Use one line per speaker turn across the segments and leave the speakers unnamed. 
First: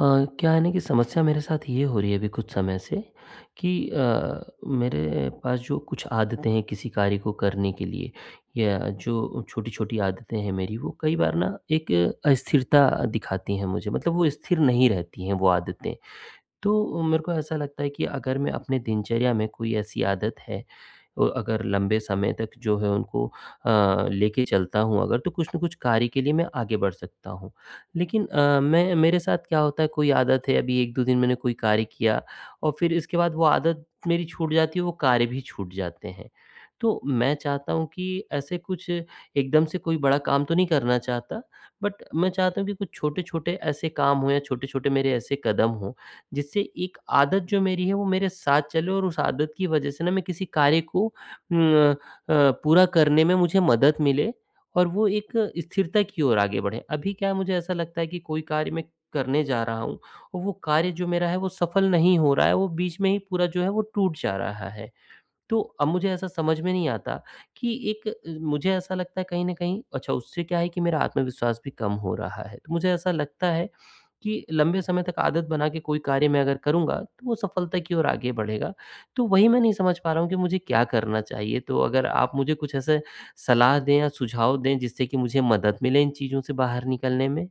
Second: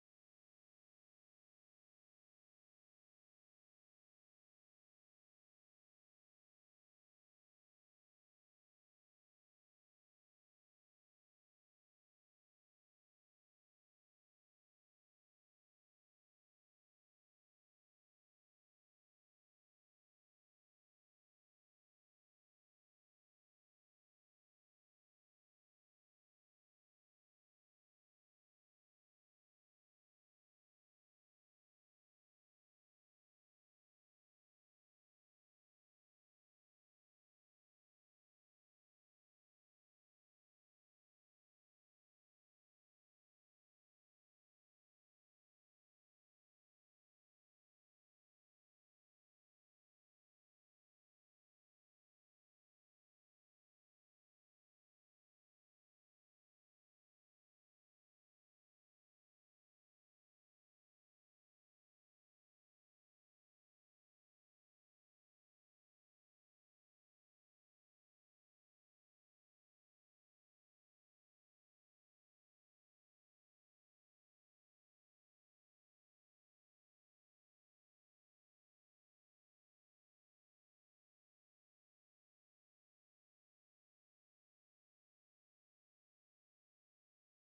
अ, क्या है ना कि समस्या मेरे साथ ये हो रही है अभी कुछ समय से कि मेरे पास जो कुछ आदतें हैं किसी कार्य को करने के लिए, या जो छोटी-छोटी आदतें हैं मेरी, वो कई बार ना एक अस्थिरता दिखाती हैं मुझे। मतलब वो स्थिर नहीं रहती हैं वो आदतें। तो मेरे को ऐसा लगता है कि अगर मैं अपने दिनचर्या में कोई ऐसी आदत है और अगर लंबे समय तक जो है उनको अ, लेके चलता हूँ अगर, तो कुछ न कुछ कार्य के लिए मैं आगे बढ़ सकता हूँ। लेकिन मैं, मेरे साथ क्या होता है, कोई आदत है, अभी 1-2 दिन मैंने कोई कार्य किया और फिर इसके बाद वो आदत मेरी छूट जाती है, वो कार्य भी छूट जाते हैं। तो मैं चाहता हूँ कि ऐसे कुछ एकदम से कोई बड़ा काम तो नहीं करना चाहता, बट मैं चाहता हूँ कि कुछ छोटे-छोटे ऐसे काम हों या छोटे-छोटे मेरे ऐसे कदम हों, जिससे एक आदत जो मेरी है वो मेरे साथ चले और उस आदत की वजह से ना मैं किसी कार्य को पूरा करने में मुझे मदद मिले और वो एक स्थिरता की ओर आगे बढ़े। अभी क्या है, मुझे ऐसा लगता है कि कोई कार्य मैं करने जा रहा हूँ और वो कार्य जो मेरा है वो सफल नहीं हो रहा है, वो बीच में ही पूरा जो है वो टूट जा रहा है। तो अब मुझे ऐसा समझ में नहीं आता कि एक मुझे ऐसा लगता है कहीं न कहीं, अच्छा उससे क्या है कि मेरा आत्मविश्वास भी कम हो रहा है। तो मुझे ऐसा लगता है कि लंबे समय तक आदत बना के कोई कार्य मैं अगर करूँगा, तो वो सफलता की ओर आगे बढ़ेगा। तो वही मैं नहीं समझ पा रहा हूँ कि मुझे क्या करना चाहिए? तो अगर आप मुझे कुछ ऐसे सलाह दें या सुझाव दें जिससे कि मुझे मदद मिले इन चीज़ों से बाहर निकलने में?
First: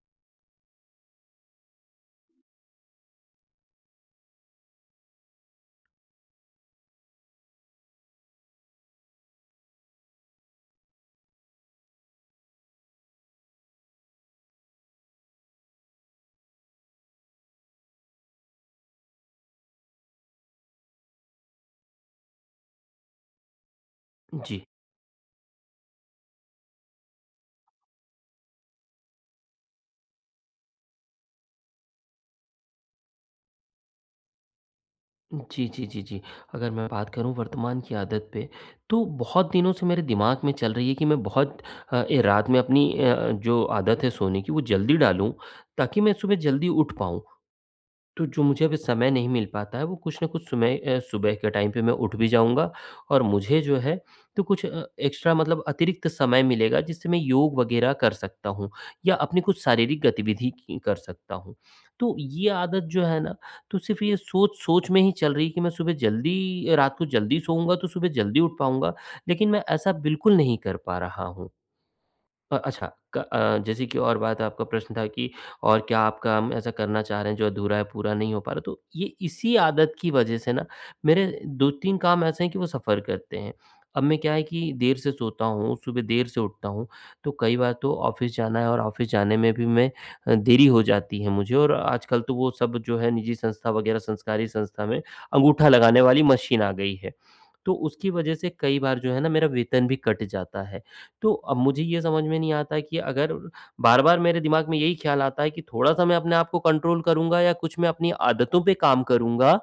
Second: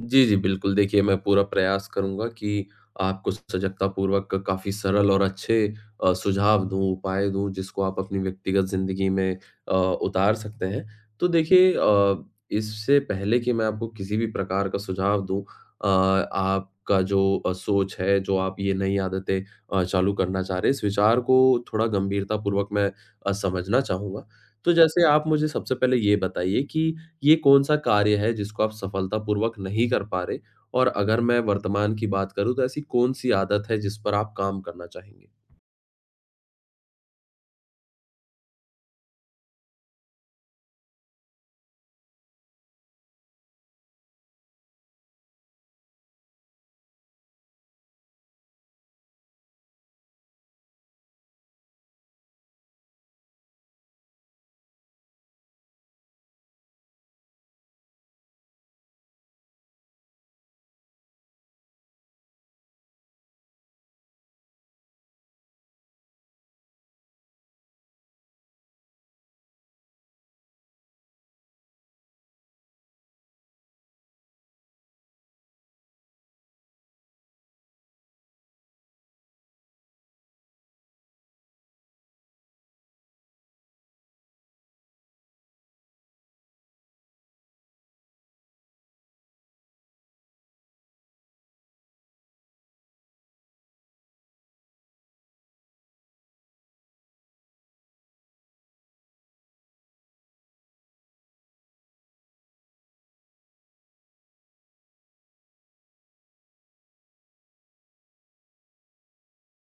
जी, जी, बिल्कुल। देखिए, मैं पूरा प्रयास करूँगा कि आपको सजगतापूर्वक काफ़ी सरल और अच्छे सुझाव दूँ, उपाय दूँ, जिसको आप अपनी व्यक्तिगत ज़िंदगी में उतार सकते हैं। तो देखिए इससे पहले कि मैं आपको किसी भी प्रकार का सुझाव दूँ आपका जो सोच है, जो आप ये नई आदतें चालू करना चाह रहे हैं, इस विचार को थोड़ा गंभीरतापूर्वक मैं समझना चाहूँगा।
जी।
तो जैसे आप मुझे सबसे पहले ये बताइए कि ये कौन-सा कार्य है जिसको आप सफलतापूर्वक नहीं कर पा रहे? और अगर मैं वर्तमान की बात करूँ तो ऐसी कौन-सी आदत है जिस पर आप काम करना चाहेंगे?
जी, जी, जी, जी। अगर मैं बात करूँ वर्तमान की आदत पे, तो बहुत दिनों से मेरे दिमाग में चल रही है कि मैं बहुत अ, ए रात में अपनी जो आदत है सोने की वो जल्दी डालूँ, ताकि मैं सुबह जल्दी उठ पाऊँ। तो जो मुझे अभी समय नहीं मिल पाता है, वो कुछ न कुछ सुबह के टाइम पे मैं उठ भी जाऊँगा और मुझे जो है, तो कुछ एक्स्ट्रा, मतलब अतिरिक्त समय मिलेगा, जिससे मैं योग वगैरह कर सकता हूँ या अपनी कुछ शारीरिक गतिविधि की कर सकता हूँ। तो ये आदत जो है ना, तो सिर्फ़ ये सोच-सोच में ही चल रही है कि मैं सुबह जल्दी, रात को जल्दी सोऊँगा, तो सुबह जल्दी उठ पाऊँगा, लेकिन मैं ऐसा बिल्कुल नहीं कर पा रहा हूँ। अच्छा, जैसे कि और बात, आपका प्रश्न था कि और क्या आप काम ऐसा करना चाह रहे हैं जो अधूरा है, पूरा नहीं हो पा रहा? तो ये इसी आदत की वजह से ना मेरे 2-3 काम ऐसे हैं कि वो सफ़र करते हैं। अब मैं, क्या है कि देर से सोता हूँ, सुबह देर से उठता हूँ, तो कई बार तो ऑफ़िस जाना है और ऑफ़िस जाने में भी मैं देरी हो जाती है मुझे, और आजकल तो वो सब जो है निजी संस्था वगैरह, संस्कारी संस्था में अंगूठा लगाने वाली मशीन आ गई है। तो उसकी वजह से कई बार जो है ना मेरा वेतन भी कट जाता है। तो अब मुझे ये समझ में नहीं आता कि अगर बार-बार मेरे दिमाग में यही ख़्याल आता है कि थोड़ा-सा मैं अपने आप को कंट्रोल करूँगा या कुछ मैं अपनी आदतों पे काम करूँगा,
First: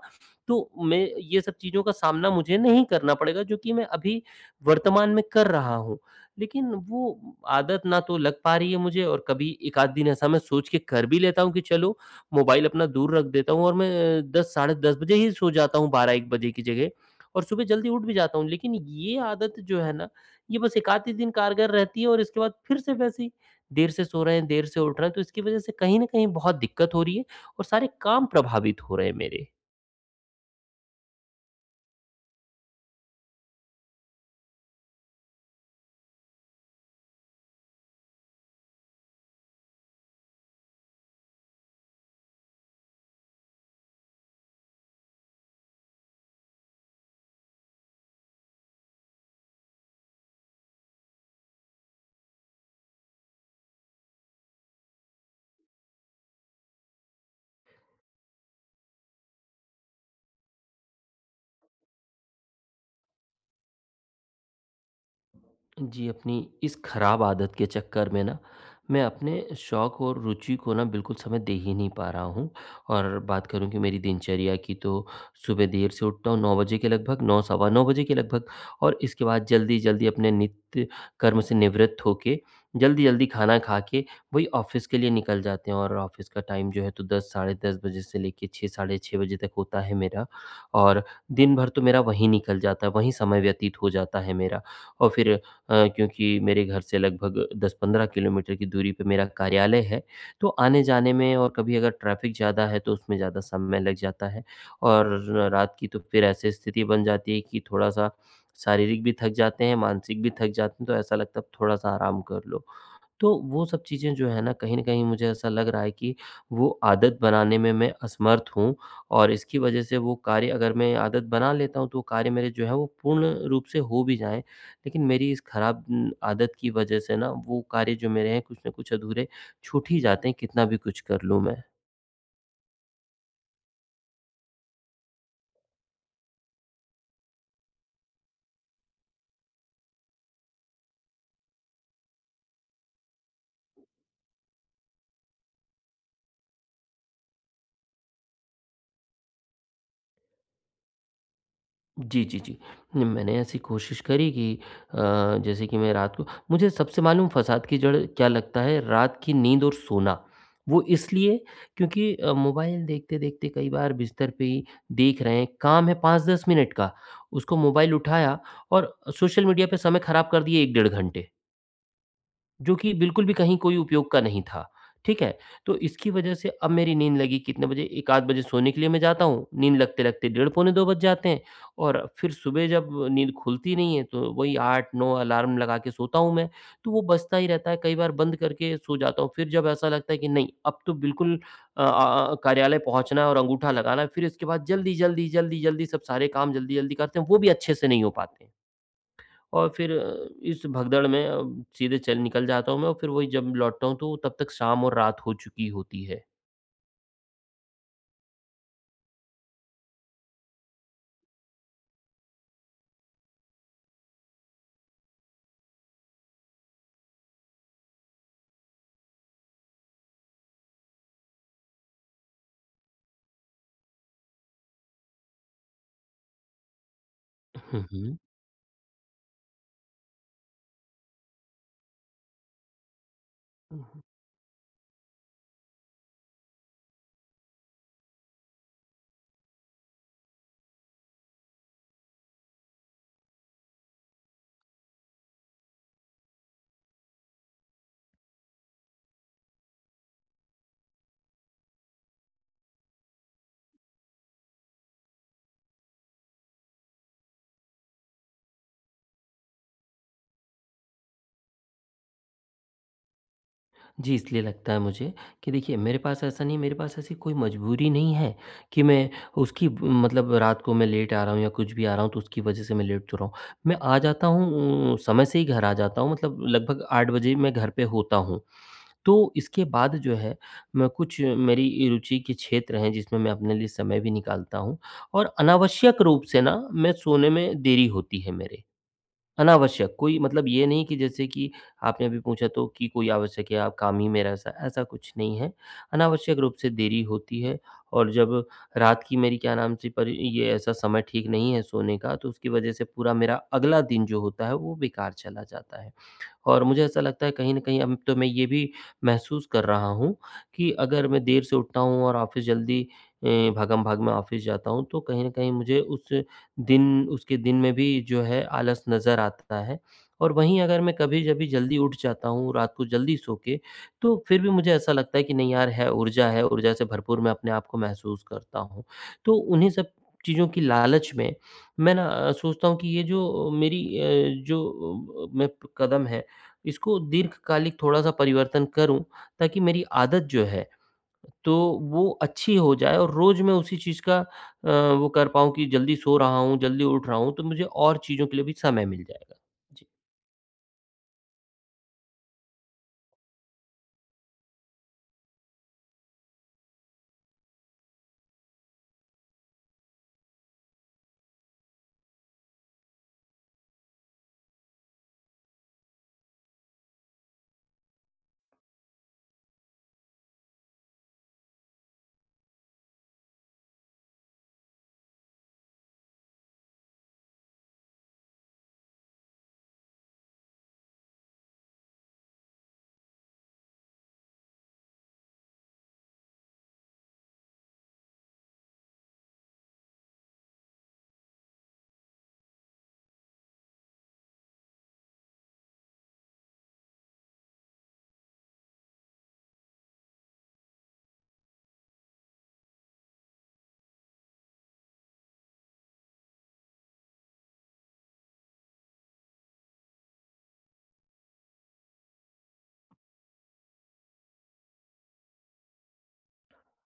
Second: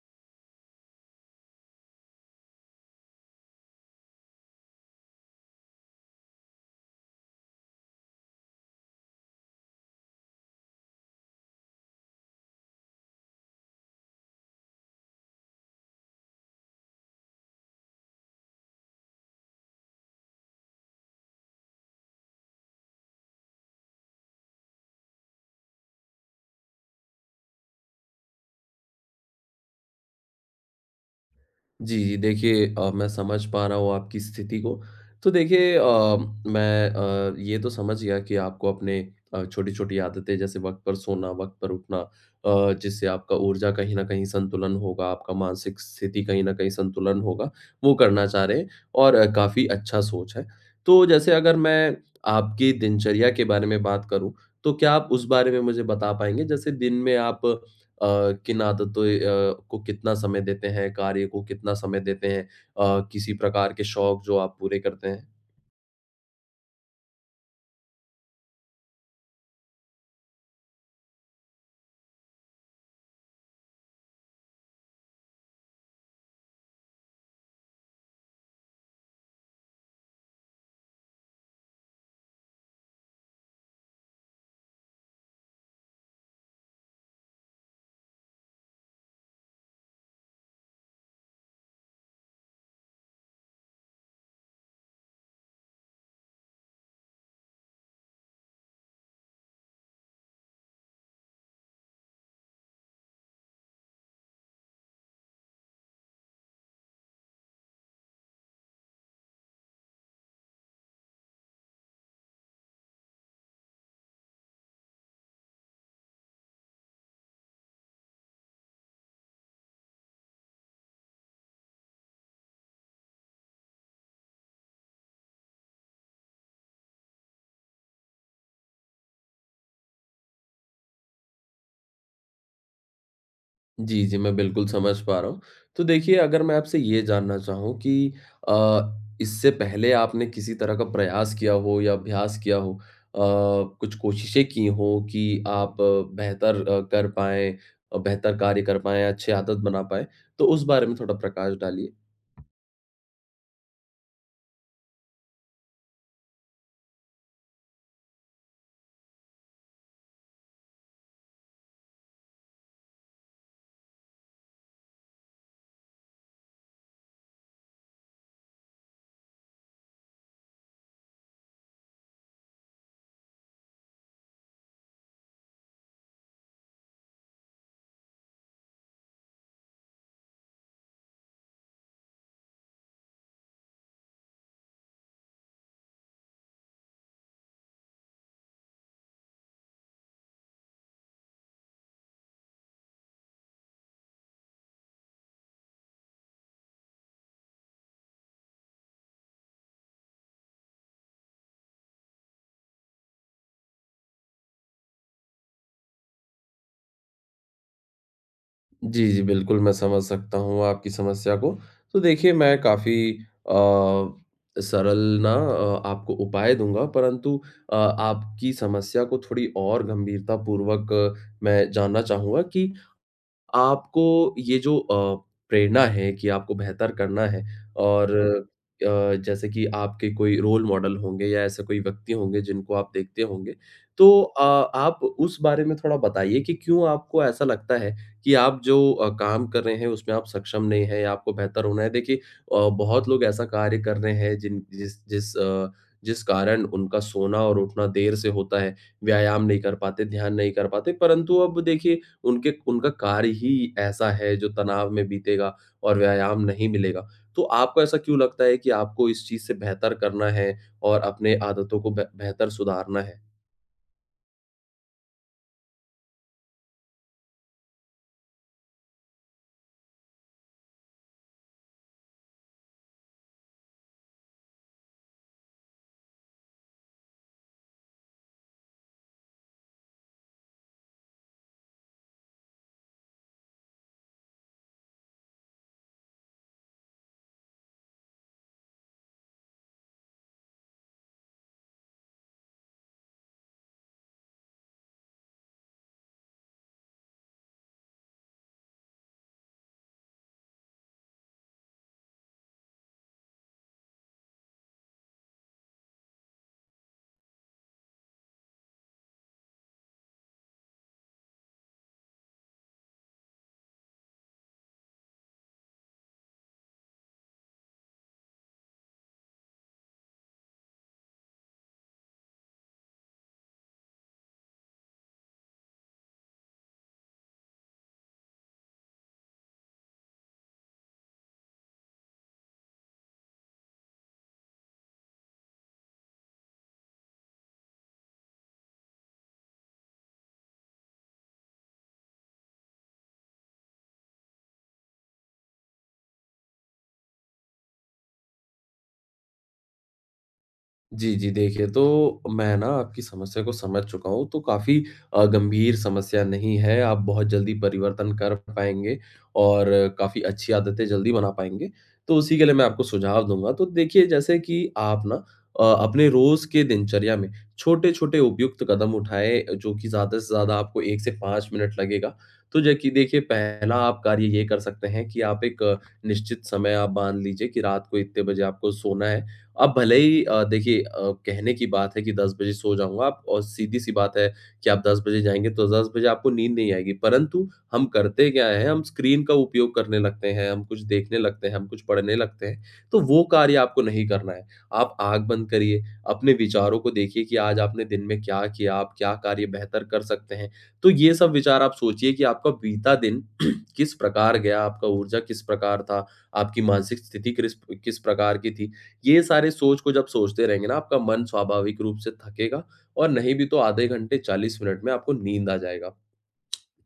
तो मैं ये सब चीज़ों का सामना मुझे नहीं करना पड़ेगा, जो कि मैं अभी वर्तमान में कर रहा हूँ। लेकिन वो आदत ना तो लग पा रही है मुझे, और कभी 1 आध दिन ऐसा मैं सोच के कर भी लेता हूँ कि चलो मोबाइल अपना दूर रख देता हूँ और मैं 10 साढ़े 10 बजे ही सो जाता हूँ 12-1 बजे की जगह। और सुबह जल्दी उठ भी जाता हूँ। लेकिन ये आदत जो है ना, ये बस एक आध ही दिन कारगर रहती है और इसके बाद फिर से वैसे ही देर से सो रहे हैं, देर से उठ रहे हैं, तो इसकी वज़ह से कहीं न कहीं बहुत दिक्कत हो रही है और सारे काम प्रभावित हो रहे हैं मेरे।
जी, जी। देखिए मैं समझ पा रहा हूँ आपकी स्थिति को। तो देखिए मैं ये तो समझ गया कि आपको अपने छोटी-छोटी आदतें जैसे वक़्त पर सोना, वक़्त पर उठना जिससे आपका ऊर्जा कहीं न कहीं संतुलन होगा, आपका मानसिक स्थिति कहीं न कहीं संतुलन होगा, वो करना चाह रहे हैं और काफ़ी अच्छा सोच है। तो जैसे अगर मैं आपकी दिनचर्या के बारे में बात करूँ, तो क्या आप उस बारे में मुझे बता पाएँगे? जैसे दिन में आप किन आदतों को कितना समय देते हैं, कार्य को कितना समय देते हैं, किसी प्रकार के शौक जो आप पूरे करते हैं?
जी, अपनी इस खराब आदत के चक्कर में ना, मैं अपने शौक और रुचि को ना बिल्कुल समय दे ही नहीं पा रहा हूँ। और बात करूँ कि मेरी दिनचर्या की, तो सुबह देर से उठता हूँ, 9 बजे के लगभग, 9 सवा 9 बजे के लगभग, और इसके बाद जल्दी-जल्दी अपने नित्य कर्म से निवृत्त होके, जल्दी-जल्दी खाना खा के वही ऑफ़िस के लिए निकल जाते हैं। और ऑफ़िस का टाइम जो है, तो 10 साढ़े 10 बजे से लेके 6 साढ़े 6 बजे तक होता है मेरा, और दिन भर तो मेरा वहीं निकल जाता है, वहीं समय व्यतीत हो जाता है मेरा। और फिर क्योंकि मेरे घर से लगभग 10-15 किलोमीटर की दूरी पे मेरा कार्यालय है, तो आने-जाने में और कभी अगर ट्रैफ़िक ज़्यादा है, तो उसमें ज़्यादा समय लग जाता है। और रात की तो फिर ऐसी स्थिति बन जाती है कि थोड़ा-सा शारीरिक भी थक जाते हैं, मानसिक भी थक जाते हैं, तो ऐसा लगता है अब थोड़ा-सा आराम कर लो। तो वो सब चीज़ें जो है ना, कहीं न कहीं मुझे ऐसा लग रहा है कि वो आदत बनाने में मैं असमर्थ हूँ, और इसकी वजह से वो कार्य अगर मैं आदत बना लेता हूँ, तो वो कार्य मेरे जो है वो पूर्ण रूप से हो भी जाएँ, लेकिन मेरी इस खराब आदत की वजह से ना वो कार्य जो मेरे हैं कुछ न कुछ अधूरे छूट ही जाते हैं, कितना भी कुछ कर लूँ मैं।
जी, जी, मैं बिल्कुल समझ पा रहा हूँ। तो देखिए अगर मैं आपसे ये जानना चाहूँ कि इससे पहले आपने किसी तरह का प्रयास किया हो या अभ्यास किया हो, कुछ कोशिशें की हों कि आप बेहतर कर पाएँ, बेहतर कार्य कर पाएँ, अच्छी आदत बना पाएँ? तो उस बारे में थोड़ा प्रकाश डालिए।
जी, जी, जी। नहीं, मैंने ऐसी कोशिश करी कि अ, जैसे कि मैं रात को, मुझे सबसे मालूम फसाद की जड़ क्या लगता है, रात की नींद और सोना। वो इसलिए क्योंकि मोबाइल देखते-देखते कई बार बिस्तर पे ही देख रहे हैं, काम है 5-10 मिनट का, उसको मोबाइल उठाया और सोशल मीडिया पे समय ख़राब कर दिए 1 डेढ़ घंटे। जो कि बिल्कुल भी कहीं कोई उपयोग का नहीं था, ठीक है? तो इसकी वजह से अब मेरी नींद लगी कितने बजे, 1-8 बजे सोने के लिए मैं जाता हूँ, नींद लगते-लगते डेढ़ पौने 2 बज जाते हैं। और फिर सुबह जब नींद खुलती नहीं है, तो वही 8-9 अलार्म लगा के सोता हूँ मैं, तो वो बजता ही रहता है, कई बार बंद करके सो जाता हूँ। फिर जब ऐसा लगता है कि नहीं, अब तो बिल्कुल कार्यालय पहुँचना है और अंगूठा लगाना है, फिर इसके बाद जल्दी, जल्दी, जल्दी, जल्दी सब सारे काम जल्दी-जल्दी करते हैं, वो भी अच्छे से नहीं हो पाते। और फिर इस भगदड़ में सीधे चल निकल जाता हूँ मैं, और फिर वही जब लौटता हूँ तो तब तक शाम और रात हो चुकी होती है।
जी, जी, बिल्कुल, मैं समझ सकता हूँ आपकी समस्या को। तो देखिए, मैं काफ़ी अ, सरल ना आपको उपाय दूँगा, परंतु आपकी समस्या को थोड़ी और गंभीरतापूर्वक मैं जानना चाहूँगा कि आपको ये जो प्रेरणा है कि आपको बेहतर करना है
हुँ,
और
हुँ।
हुँ। जैसे कि आपके कोई रोल मॉडल होंगे या ऐसे कोई व्यक्ति होंगे जिनको आप देखते होंगे, तो आप उस बारे में थोड़ा बताइए कि क्यों आपको ऐसा लगता है कि आप जो काम कर रहे हैं उसमें आप सक्षम नहीं हैं या आपको बेहतर होना है? देखिए बहुत लोग ऐसा कार्य कर रहे हैं जिन जिस जिस अ, जिस कारण उनका सोना और उठना देर से होता है, व्यायाम नहीं कर पाते, ध्यान नहीं कर पाते, परंतु अब देखिए उनके उनका कार्य ही ऐसा है जो तनाव में बीतेगा और व्यायाम नहीं मिलेगा। तो आपको ऐसा क्यों लगता है कि आपको इस चीज़ से बेहतर करना है और अपने आदतों को बे बेहतर सुधारना है?
जी, इसलिए लगता है मुझे कि देखिए मेरे पास ऐसा नहीं, मेरे पास ऐसी कोई मजबूरी नहीं है कि मैं उसकी, मतलब रात को मैं लेट आ रहा हूँ या कुछ भी आ रहा हूँ तो उसकी वजह से मैं लेट तो रहा हूँ। मैं आ जाता हूँ समय से ही घर आ जाता हूँ, मतलब लगभग 8 बजे मैं घर पे होता हूँ। तो इसके बाद जो है, मैं कुछ मेरी रुचि के क्षेत्र हैं जिसमें मैं अपने लिए समय भी निकालता हूँ और अनावश्यक रूप से ना मैं सोने में देरी होती है मेरे। अनावश्यक, कोई मतलब ये नहीं कि, जैसे कि आपने अभी पूछा तो कि कोई आवश्यक है, आप काम ही में ऐसा ऐसा कुछ नहीं है। अनावश्यक रूप से देरी होती है और जब रात की मेरी, क्या नाम से परि ये ऐसा समय ठीक नहीं है सोने का, तो उसकी वजह से पूरा मेरा अगला दिन जो होता है, वो बेकार चला जाता है। और मुझे ऐसा लगता है कहीं न कहीं, अब तो मैं ये भी महसूस कर रहा हूँ कि अगर मैं देर से उठता हूँ और ऑफ़िस जल्दी, अ, भागम-भाग में ऑफ़िस जाता हूँ, तो कहीं न कहीं मुझे उस दिन, उसके दिन में भी जो है आलस नज़र आता है। और वहीं अगर मैं कभी-कभी जल्दी उठ जाता हूँ, रात को जल्दी सो के, तो फिर भी मुझे ऐसा लगता है कि नहीं यार, है, ऊर्जा है, ऊर्जा से भरपूर मैं अपने आप को महसूस करता हूँ। तो उन्हीं सब चीज़ों की लालच में मैं ना सोचता हूँ कि ये जो मेरी जो कदम है, इसको दीर्घकालिक थोड़ा-सा परिवर्तन करूँ, ताकि मेरी आदत जो है, तो वो अच्छी हो जाए और रोज़ मैं उसी चीज़ का अ, वो कर पाऊँ कि जल्दी सो रहा हूँ, जल्दी उठ रहा हूँ, तो मुझे और चीज़ों के लिए भी समय मिल जाएगा। जी।
जी, जी। देखिए, तो मैं ना आपकी समस्या को समझ चुका हूँ, तो काफ़ी गंभीर समस्या नहीं है। आप बहुत जल्दी परिवर्तन कर पाएँगे और काफ़ी अच्छी आदतें जल्दी बना पाएँगे, तो उसी के लिए मैं आपको सुझाव दूँगा। तो देखिए, जैसे कि आप ना अपने रोज़ के दिनचर्या में छोटे-छोटे उपयुक्त कदम उठाएँ, जो कि ज़्यादा से ज़्यादा आपको 1 से 5 मिनट लगेगा। तो जबकि देखिए, पहला आप कार्य ये कर सकते हैं कि आप एक निश्चित समय आप बाँध लीजिए कि रात को इतने बजे आपको सोना है। अब भले ही देखिए कहने की बात है कि 10 बजे सो जाऊँगा आप और सीधी-सी बात है कि आप 10 बजे जाएँगे तो 10 बजे आपको नींद नहीं आएगी, परंतु हम करते क्या हैं, हम स्क्रीन का उपयोग करने लगते हैं, हम कुछ देखने लगते हैं, हम कुछ पढ़ने लगते हैं, तो वो कार्य आपको नहीं करना है। आप आँख बंद करिए, अपने विचारों को देखिए कि आज आपने दिन में क्या किया, आप क्या कार्य बेहतर कर सकते हैं। तो ये सब विचार आप सोचिए कि आपका बीता दिन किस प्रकार गया, आपका ऊर्जा किस प्रकार था, आपकी मानसिक स्थिति क्रिस किस प्रकार की थी। ये सारे सोच को जब सोचते रहेंगे ना, आपका मन स्वाभाविक रूप से थकेगा और नहीं भी तो आधे घंटे 40 मिनट में आपको नींद आ जाएगा।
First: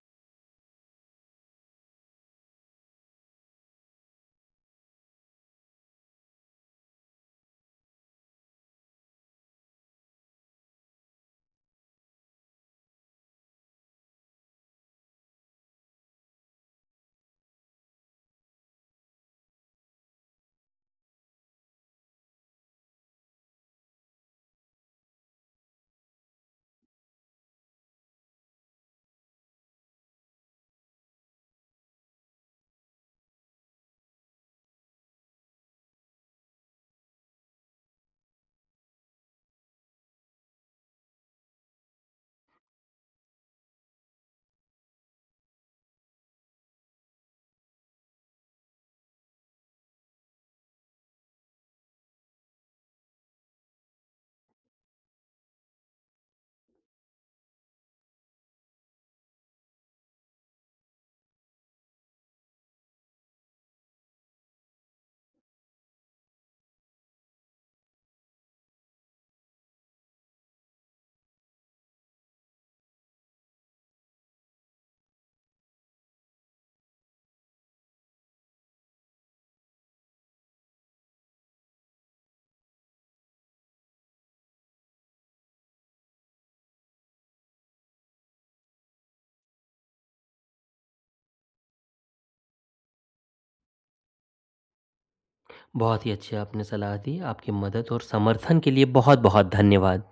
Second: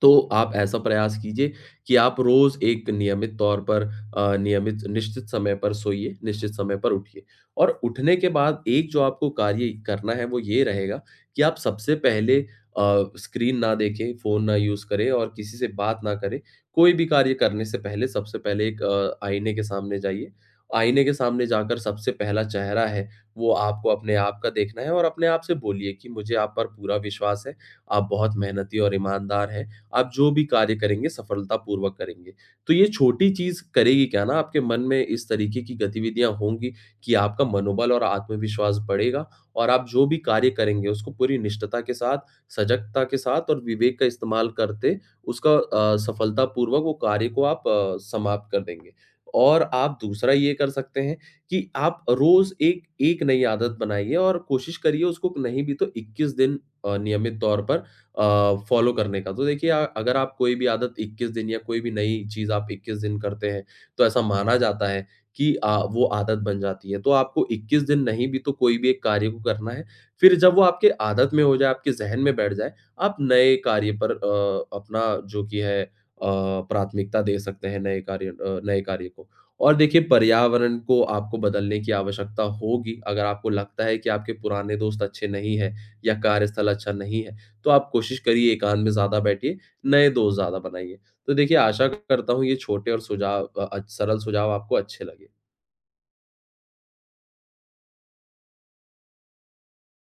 तो आप ऐसा प्रयास कीजिए कि आप रोज़ एक नियमित तौर पर नियमित निश्चित समय पर सोइए, निश्चित समय पर उठिए और उठने के बाद एक जो आपको कार्य करना है वो ये रहेगा कि आप सबसे पहले स्क्रीन ना देखें, फ़ोन ना यूज़ करें और किसी से बात ना करें। कोई भी कार्य करने से पहले सबसे पहले एक आईने के सामने जाइए। आईने के सामने जाकर सबसे पहला चेहरा है, वो आपको अपने आप का देखना है और अपने आप से बोलिए कि मुझे आप पर पूरा विश्वास है, आप बहुत मेहनती और ईमानदार हैं। आप जो भी कार्य करेंगे सफलतापूर्वक करेंगे। तो ये छोटी चीज़ करेगी क्या ना आपके मन में इस तरीके की गतिविधियाँ होंगी कि आपका मनोबल और आत्मविश्वास बढ़ेगा और आप जो भी कार्य करेंगे उसको पूरी निष्ठता के साथ, सजगता के साथ और विवेक का इस्तेमाल करते उसका सफलतापूर्वक वो कार्य को आप समाप्त कर देंगे। और आप दूसरा ये कर सकते हैं कि आप रोज़ एक एक नई आदत बनाइए और कोशिश करिए उसको नहीं भी तो 21 दिन नियमित तौर पर फॉलो करने का। तो देखिए अगर आप कोई भी आदत 21 दिन या कोई भी नई चीज़ आप 21 दिन करते हैं, तो ऐसा माना जाता है कि वो आदत बन जाती है। तो आपको 21 दिन नहीं भी तो कोई भी एक कार्य को करना है। फिर जब वो आपके आदत में हो जाए, आपके ज़हन में बैठ जाए, आप नए कार्य पर अपना जो कि है प्राथमिकता दे सकते हैं नए कार्य को। और देखिए पर्यावरण को आपको बदलने की आवश्यकता होगी, अगर आपको लगता है कि आपके पुराने दोस्त अच्छे नहीं हैं या कार्यस्थल अच्छा नहीं है। तो आप कोशिश करिए एकांत में ज़्यादा बैठिए, नए दोस्त ज़्यादा बनाइए। तो देखिए आशा करता हूँ ये छोटे और सरल सुझाव आपको अच्छे लगे।
बहुत ही अच्छी आपने सलाह दी। आपकी मदद और समर्थन के लिए बहुत-बहुत धन्यवाद।